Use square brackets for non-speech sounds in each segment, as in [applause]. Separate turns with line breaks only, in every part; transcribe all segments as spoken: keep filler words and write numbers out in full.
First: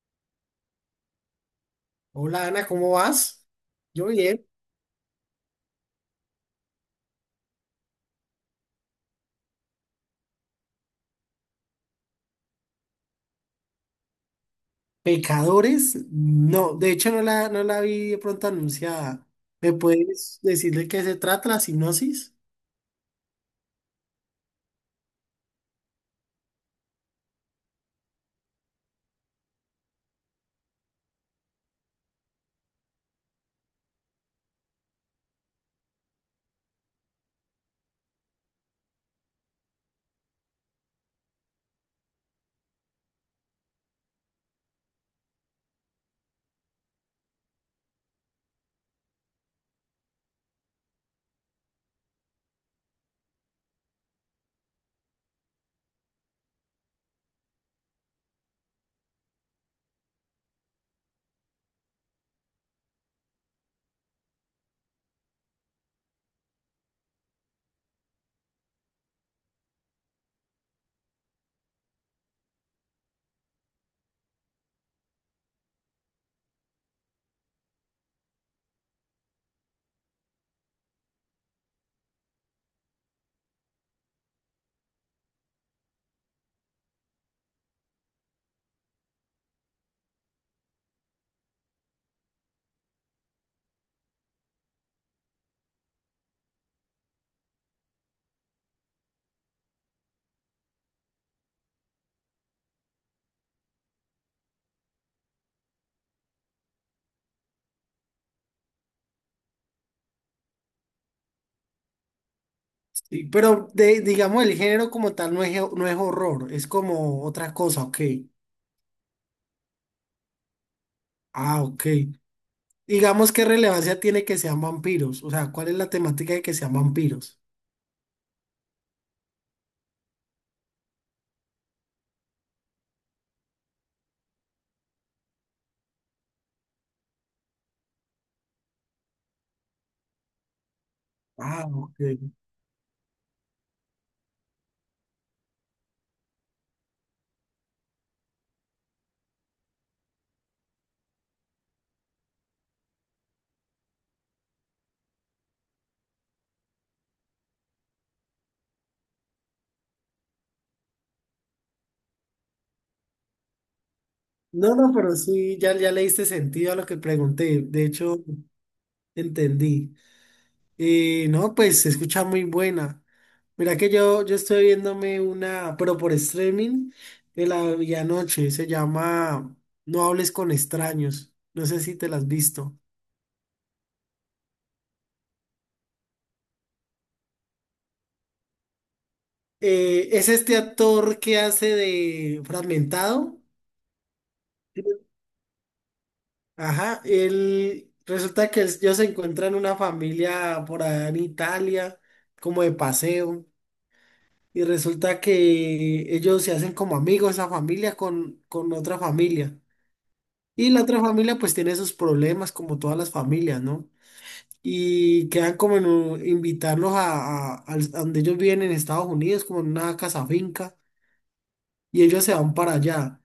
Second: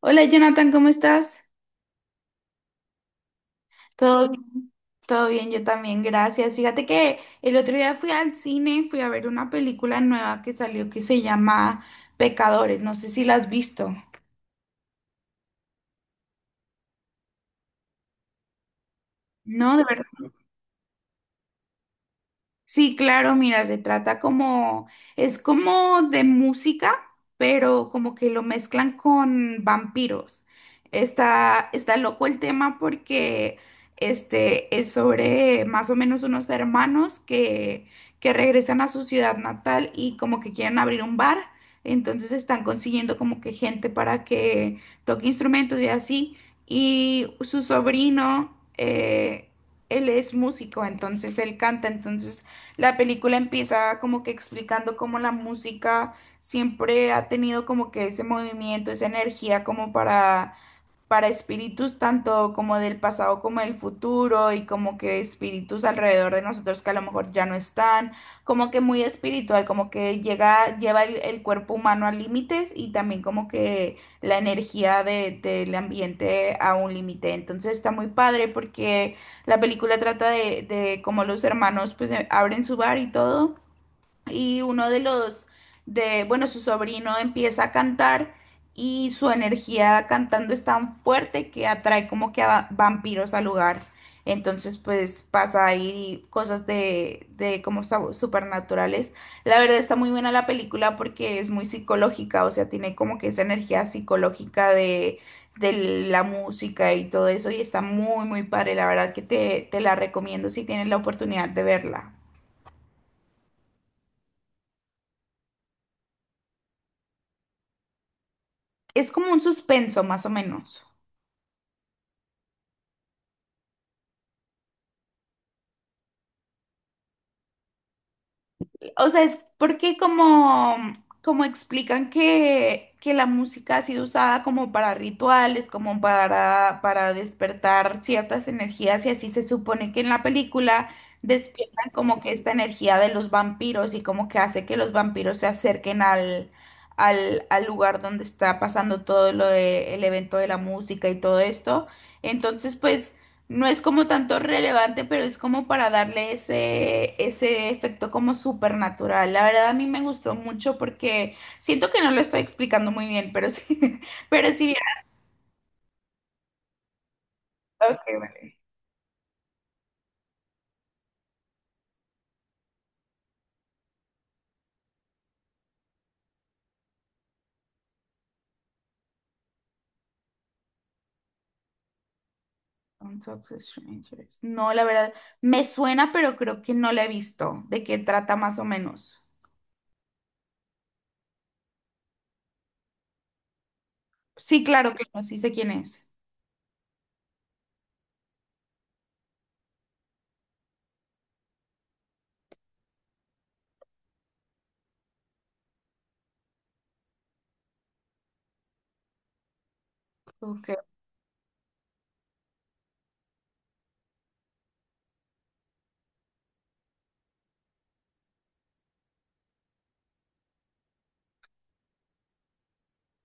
Hola Jonathan, ¿cómo estás?
Hola Ana, ¿cómo vas? Yo
Todo
bien.
bien, todo bien, yo también, gracias. Fíjate que el otro día fui al cine, fui a ver una película nueva que salió que se llama Pecadores, no sé si la has visto.
¿Pecadores? No, de hecho no la, no la vi de pronto anunciada. ¿Me
No, de verdad.
puedes decir de qué se trata la sinopsis?
Sí, claro, mira, se trata como, es como de música, pero como que lo mezclan con vampiros. Está, está loco el tema porque este es sobre más o menos unos hermanos que, que regresan a su ciudad natal y como que quieren abrir un bar. Entonces están consiguiendo como que gente para que toque instrumentos y así. Y su sobrino, eh, él es músico, entonces él canta, entonces la película empieza como que explicando cómo la música siempre ha tenido como que ese movimiento, esa energía como para para espíritus tanto como del pasado como del futuro y como que espíritus alrededor de nosotros que a lo mejor ya no están, como que muy espiritual, como que llega, lleva el, el cuerpo humano a límites y también como que la energía de- del ambiente a un límite. Entonces está muy padre porque la película trata de, de cómo los hermanos pues eh, abren su bar y todo y uno de los, de, bueno, su sobrino empieza a cantar y su energía cantando es tan fuerte que atrae como que a vampiros al lugar. Entonces, pues pasa ahí cosas de, de como sab- supernaturales. La verdad está muy buena la película porque es muy psicológica, o sea, tiene como que esa energía psicológica de, de la música y todo eso y está muy, muy padre. La verdad que te, te la recomiendo si tienes la oportunidad de verla.
Sí, pero de, digamos el género como tal no es, no es horror, es como otra cosa, ok.
Es como un suspenso, más o menos.
Ah, ok. Digamos qué relevancia tiene que sean vampiros, o sea, ¿cuál es la temática de que sean vampiros?
O sea, es porque como, como explican que, que la música ha sido usada como para rituales, como para, para despertar ciertas energías, y así se supone que en la película
Ah,
despiertan
ok.
como que esta energía de los vampiros y como que hace que los vampiros se acerquen al, al, al lugar donde está pasando todo lo de, el evento de la música y todo esto. Entonces, pues... No es como tanto relevante, pero es como para darle ese, ese efecto como supernatural. La verdad a mí me gustó mucho porque siento que no lo estoy explicando muy bien, pero sí, [laughs] pero sí,
No,
bien.
no, pero sí, ya, ya le diste sentido a lo que pregunté, de
Ok,
hecho
vale.
entendí. Y no, pues se escucha muy buena. Mira que yo, yo estoy viéndome una, pero por streaming, de la vi anoche. Se llama "No hables con extraños". No sé si te la has visto.
Don't talk to strangers. No, la verdad, me suena, pero creo que no la he visto. ¿De qué trata más o menos?
Eh, es este actor que hace de Fragmentado.
Sí, claro que no, sí sé quién es.
Ajá, él resulta que ellos se encuentran una familia por allá en Italia, como de paseo, y resulta que ellos se hacen como amigos, esa familia con, con otra familia. Y
Ok.
la otra familia pues tiene sus problemas como todas las familias, ¿no? Y quedan como en un- invitarlos a, a- al- a donde ellos viven en Estados Unidos, como en una casa finca, y ellos se van para allá.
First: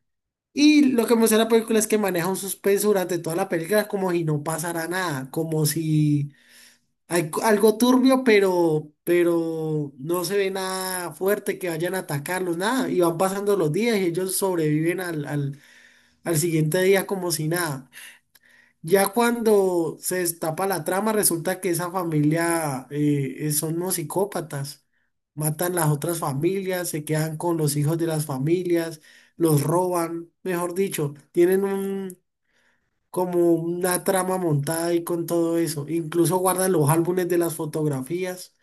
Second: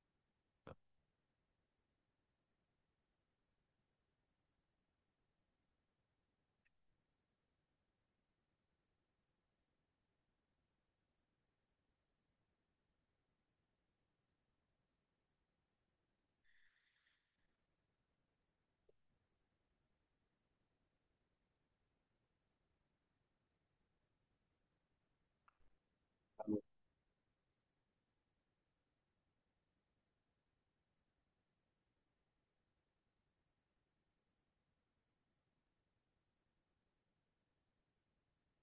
Y lo que muestra la película es que maneja un suspenso durante toda la película como si no pasara nada, como si hay co- algo turbio, pero, pero no se ve nada fuerte que vayan a atacarlos, nada. Y van pasando los días y ellos sobreviven al, al al siguiente día como si nada. Ya cuando se destapa la trama, resulta que esa familia eh, eh, son unos psicópatas. Matan las otras familias, se quedan con los hijos de las familias, los roban, mejor dicho, tienen un como una trama montada ahí con todo eso. Incluso guardan los álbumes de las fotografías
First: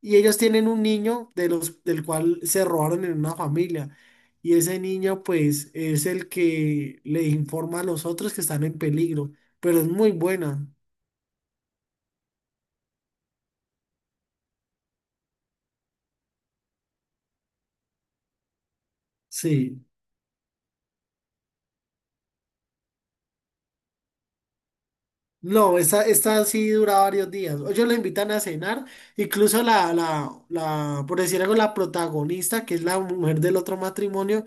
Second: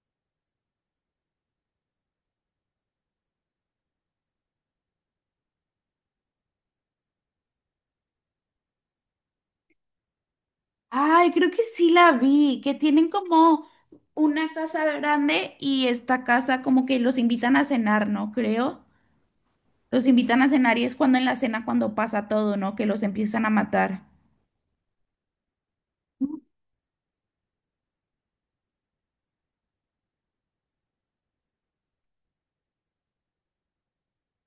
y ellos tienen un niño de los, del cual se robaron en una familia. Y ese niño pues es el que le informa a los otros que están en peligro, pero es muy buena.
Ay, creo que sí la vi, que tienen como una casa grande y esta casa como que los invitan a cenar, ¿no? Creo.
Sí.
Los invitan a cenar y es cuando en la cena cuando pasa todo, ¿no? Que los empiezan a matar.
No, esta, esta sí dura varios días. Ellos lo invitan a cenar, incluso la, la, la, por decir algo, la protagonista, que es la mujer del otro matrimonio.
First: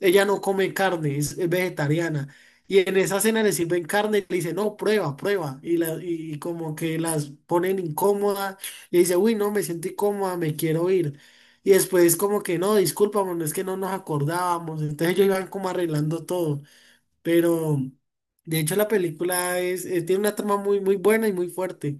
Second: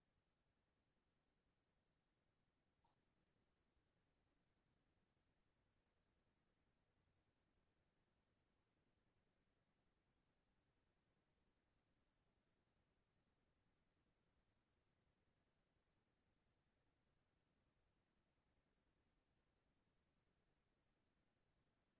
Ella no come carne, es, es vegetariana. Y en esa cena le sirven carne y le dice, no, prueba, prueba. Y, la, y como que las ponen incómoda. Y dice, uy, no, me siento incómoda, me quiero ir. Y después como que, no, discúlpame, no es que no nos acordábamos. Entonces ellos iban como arreglando todo. Pero de hecho la película es, eh, tiene una trama muy, muy buena y muy fuerte.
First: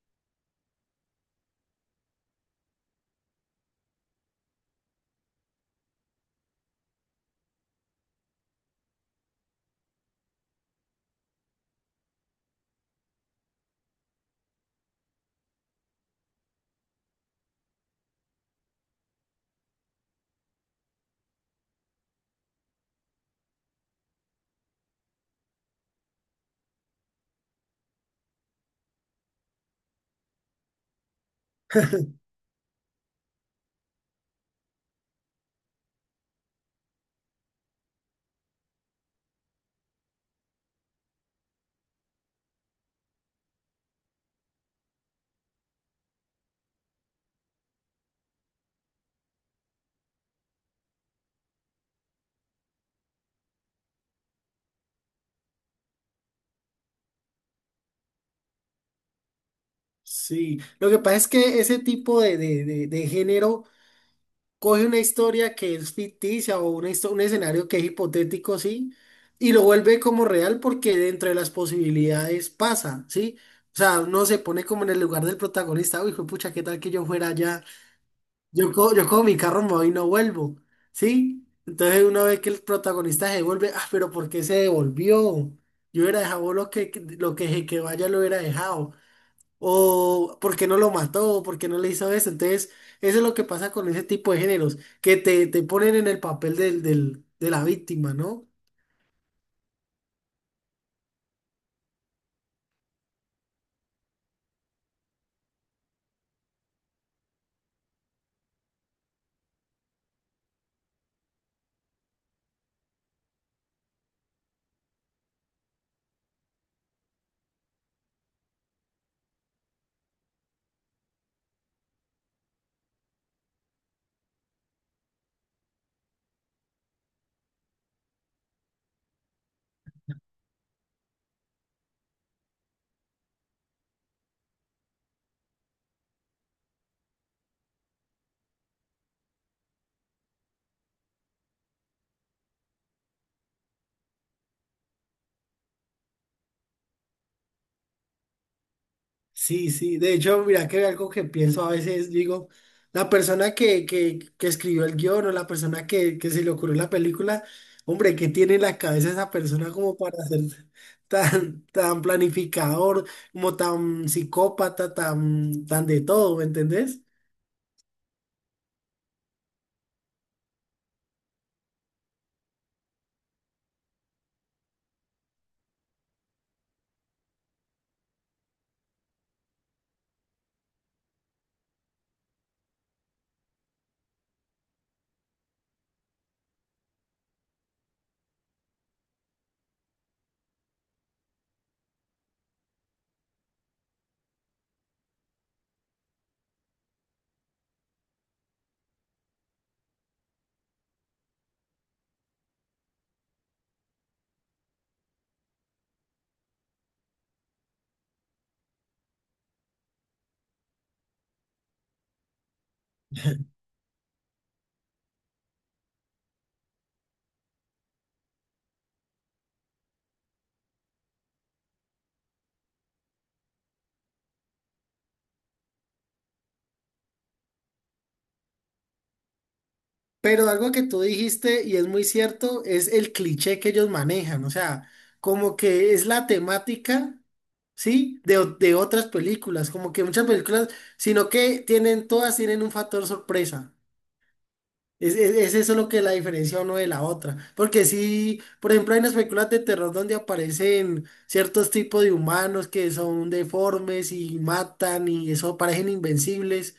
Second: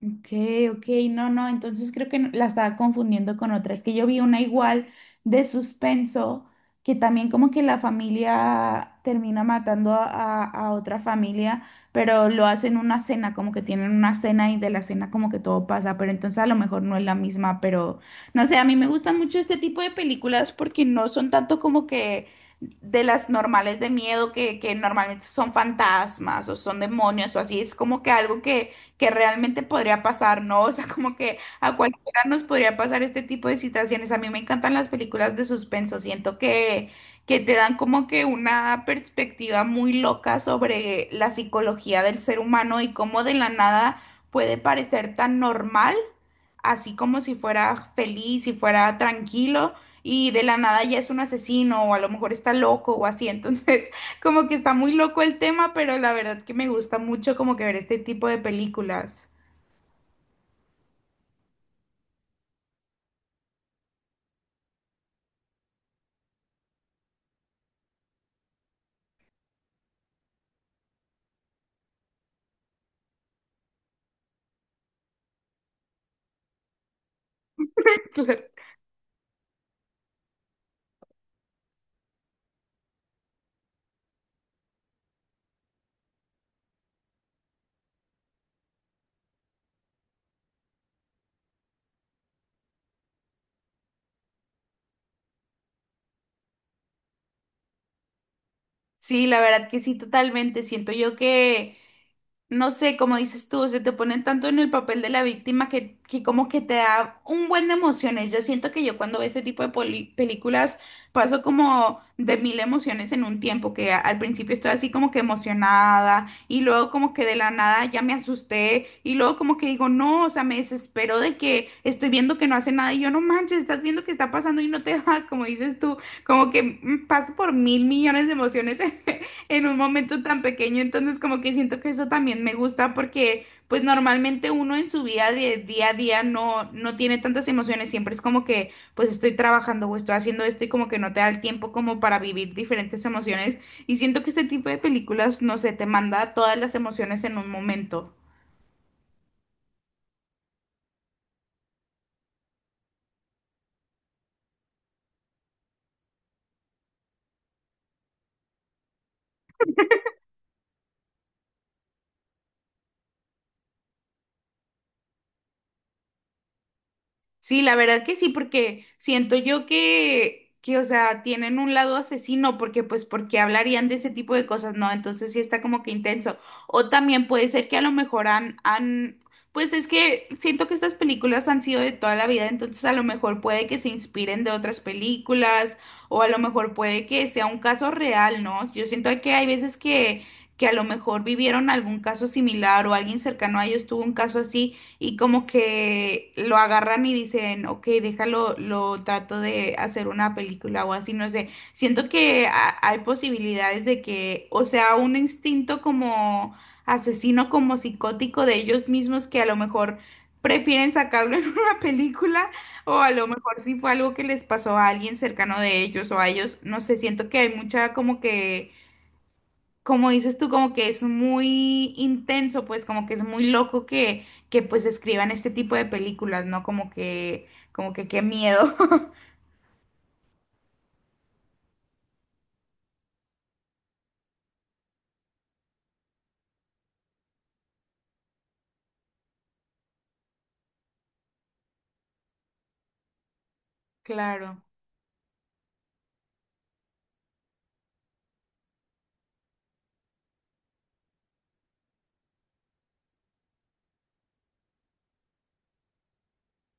Ok, ok, no, no, entonces creo que no- la estaba confundiendo con otra. Es que yo vi una igual de suspenso, que también como que la familia termina matando a, a- a otra familia, pero lo hacen una cena, como que tienen una cena y de la cena como que todo pasa, pero entonces a lo mejor no es la misma, pero no sé, a mí me gustan mucho este tipo de películas porque no son tanto como que de las normales de miedo que, que normalmente son fantasmas o son demonios o así, es como que algo que que realmente podría pasar, ¿no? O sea, como que a cualquiera nos podría pasar este tipo de situaciones. A mí me encantan las películas de suspenso, siento que, que te dan como que una perspectiva muy loca sobre la psicología del ser humano y cómo de la nada puede parecer tan normal, así como si fuera feliz, si fuera tranquilo. Y de la nada ya es un asesino, o a lo mejor está loco, o así. [laughs] Entonces, como que está muy loco el tema, pero la verdad que me gusta mucho como que ver este tipo de películas.
Sí, lo que pasa es que ese tipo de, de, de, de género coge una historia que es ficticia o una histo- un escenario que es hipotético, sí, y lo vuelve como real porque dentro de las posibilidades pasa, ¿sí? O sea, uno se pone como en el lugar del protagonista, uy, pucha, ¿qué tal que yo fuera allá?
[laughs] Claro.
Yo cojo, yo cojo mi carro, me voy y no vuelvo, ¿sí? Entonces uno ve que el protagonista se devuelve, ah, pero ¿por qué se devolvió? Yo hubiera dejado lo que, lo que, se que vaya lo hubiera dejado o por qué no lo mató, o por qué no le hizo eso. Entonces, eso es lo que pasa con ese tipo de géneros, que te, te ponen en el papel del, del- de la víctima, ¿no?
Sí, la verdad que sí, totalmente. Siento yo que no sé, como dices tú, se te ponen tanto en el papel de la víctima que, que como que te da un buen de emociones. Yo siento que yo cuando veo ese tipo de poli- películas paso como de mil emociones en un tiempo, que a- al principio estoy así como que emocionada y luego como que de la nada ya me asusté y luego como que digo, no, o sea, me desespero de que estoy viendo que no hace nada y yo no manches, estás viendo que está pasando y no te [laughs] vas, como dices tú, como que mm, paso por mil millones de emociones [laughs] en un momento tan pequeño, entonces como que siento que eso también me gusta porque pues normalmente uno en su vida de día a día no, no tiene tantas emociones, siempre es como que pues estoy trabajando o estoy haciendo esto y como que no te da el tiempo como para vivir diferentes emociones y siento que este tipo de películas, no sé, te manda todas las emociones en un momento.
Sí, sí. De hecho, mira que algo que pienso a veces, digo, la persona que, que, que escribió el guión o la persona que, que se le ocurrió la película, hombre, ¿qué tiene en la cabeza esa persona como para ser tan, tan planificador, como tan psicópata, tan, tan de todo, ¿me entendés?
Sí, la verdad que sí, porque siento yo que, que, o sea, tienen un lado asesino, porque pues, porque hablarían de ese tipo de cosas, ¿no? Entonces sí está como que intenso. O también puede ser que a lo mejor han, han, pues es que siento que estas películas han sido de toda la vida, entonces a lo mejor puede que se inspiren de otras películas, o a lo mejor puede que sea un caso real, ¿no? Yo siento que hay veces que, que a lo mejor vivieron algún caso similar o alguien cercano a ellos tuvo un caso así y como que lo agarran y dicen, ok, déjalo, lo trato de hacer una película o así, no sé. Siento que ha- hay posibilidades de que, o sea, un instinto como asesino, como psicótico de ellos mismos que a lo mejor prefieren sacarlo [laughs] en una película o a lo mejor si fue algo que les pasó a alguien cercano de ellos o a ellos, no sé, siento que hay mucha como que como dices tú, como que es muy intenso, pues como que es muy loco que, que pues escriban este tipo de películas, ¿no? Como que, como que qué miedo. [laughs]
Pero algo que tú dijiste, y es muy cierto, es el cliché que ellos manejan, o sea, como que es la temática, ¿sí? De, o- de otras películas, como que muchas películas, sino que tienen, todas tienen un factor sorpresa.
Claro.
Es, es, es eso lo que la diferencia uno de la otra. Porque sí, por ejemplo, hay unas películas de terror donde aparecen ciertos tipos de humanos que son deformes y matan y eso parecen invencibles.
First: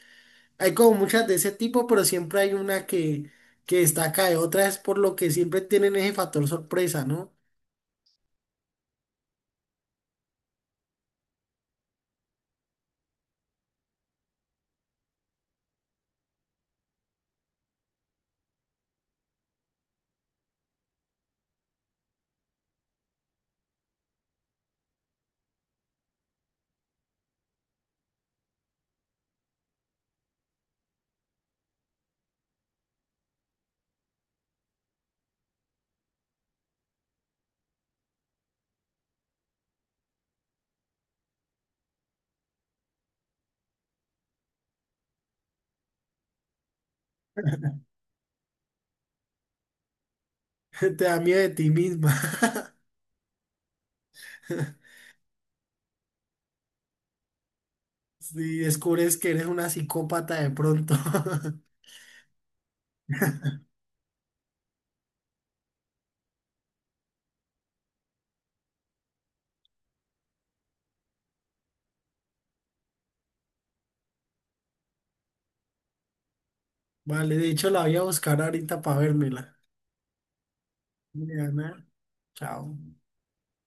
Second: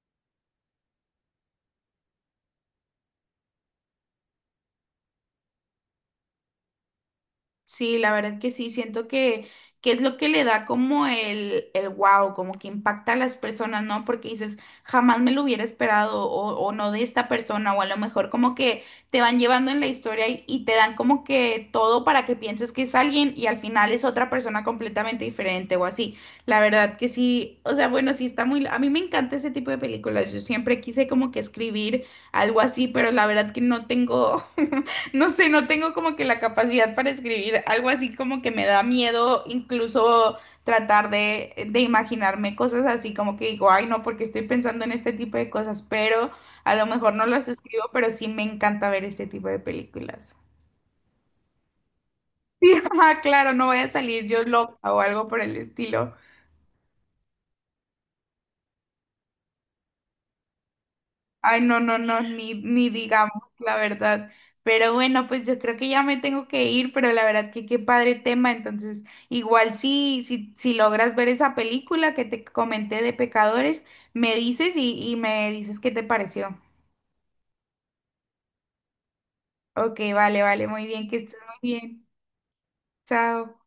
Hay como muchas de ese tipo, pero siempre hay una que, que destaca de otras, por lo que siempre tienen ese factor sorpresa, ¿no?
Sí, la verdad que sí, siento que, que es lo que le da como el, el wow, como que impacta a las personas, ¿no? Porque dices, jamás me lo hubiera esperado o, o no de esta persona, o a lo mejor como que te van llevando en la historia y, y te dan como que todo para que pienses que es alguien y al final es otra persona completamente diferente o así. La verdad que sí, o sea, bueno, sí está muy... A mí me encanta ese tipo de películas, yo siempre quise como que escribir algo así, pero la verdad que no tengo... [laughs] No sé, no tengo como que la capacidad para escribir algo así como que me da miedo incluso tratar de, de imaginarme cosas así como que digo, ay no, porque estoy pensando en este tipo de cosas, pero a lo mejor no las escribo, pero sí me encanta ver este tipo de películas. [laughs]
[laughs] Te da miedo de ti misma.
Sí, ajá, claro, no voy a salir yo loca
[laughs]
o algo por el estilo.
Si descubres que eres una psicópata de pronto.
Ay, no, no, no, ni, ni digamos la verdad. Pero bueno, pues yo creo que ya me tengo que ir, pero la verdad que qué padre tema. Entonces, igual si, si, si logras ver esa película que te comenté de pecadores, me dices y, y me dices qué te pareció.
[laughs] Vale, de hecho la voy a buscar ahorita para vérmela.
Ok, vale, vale, muy bien, que estés muy
Diana,
bien.
chao.
Chao.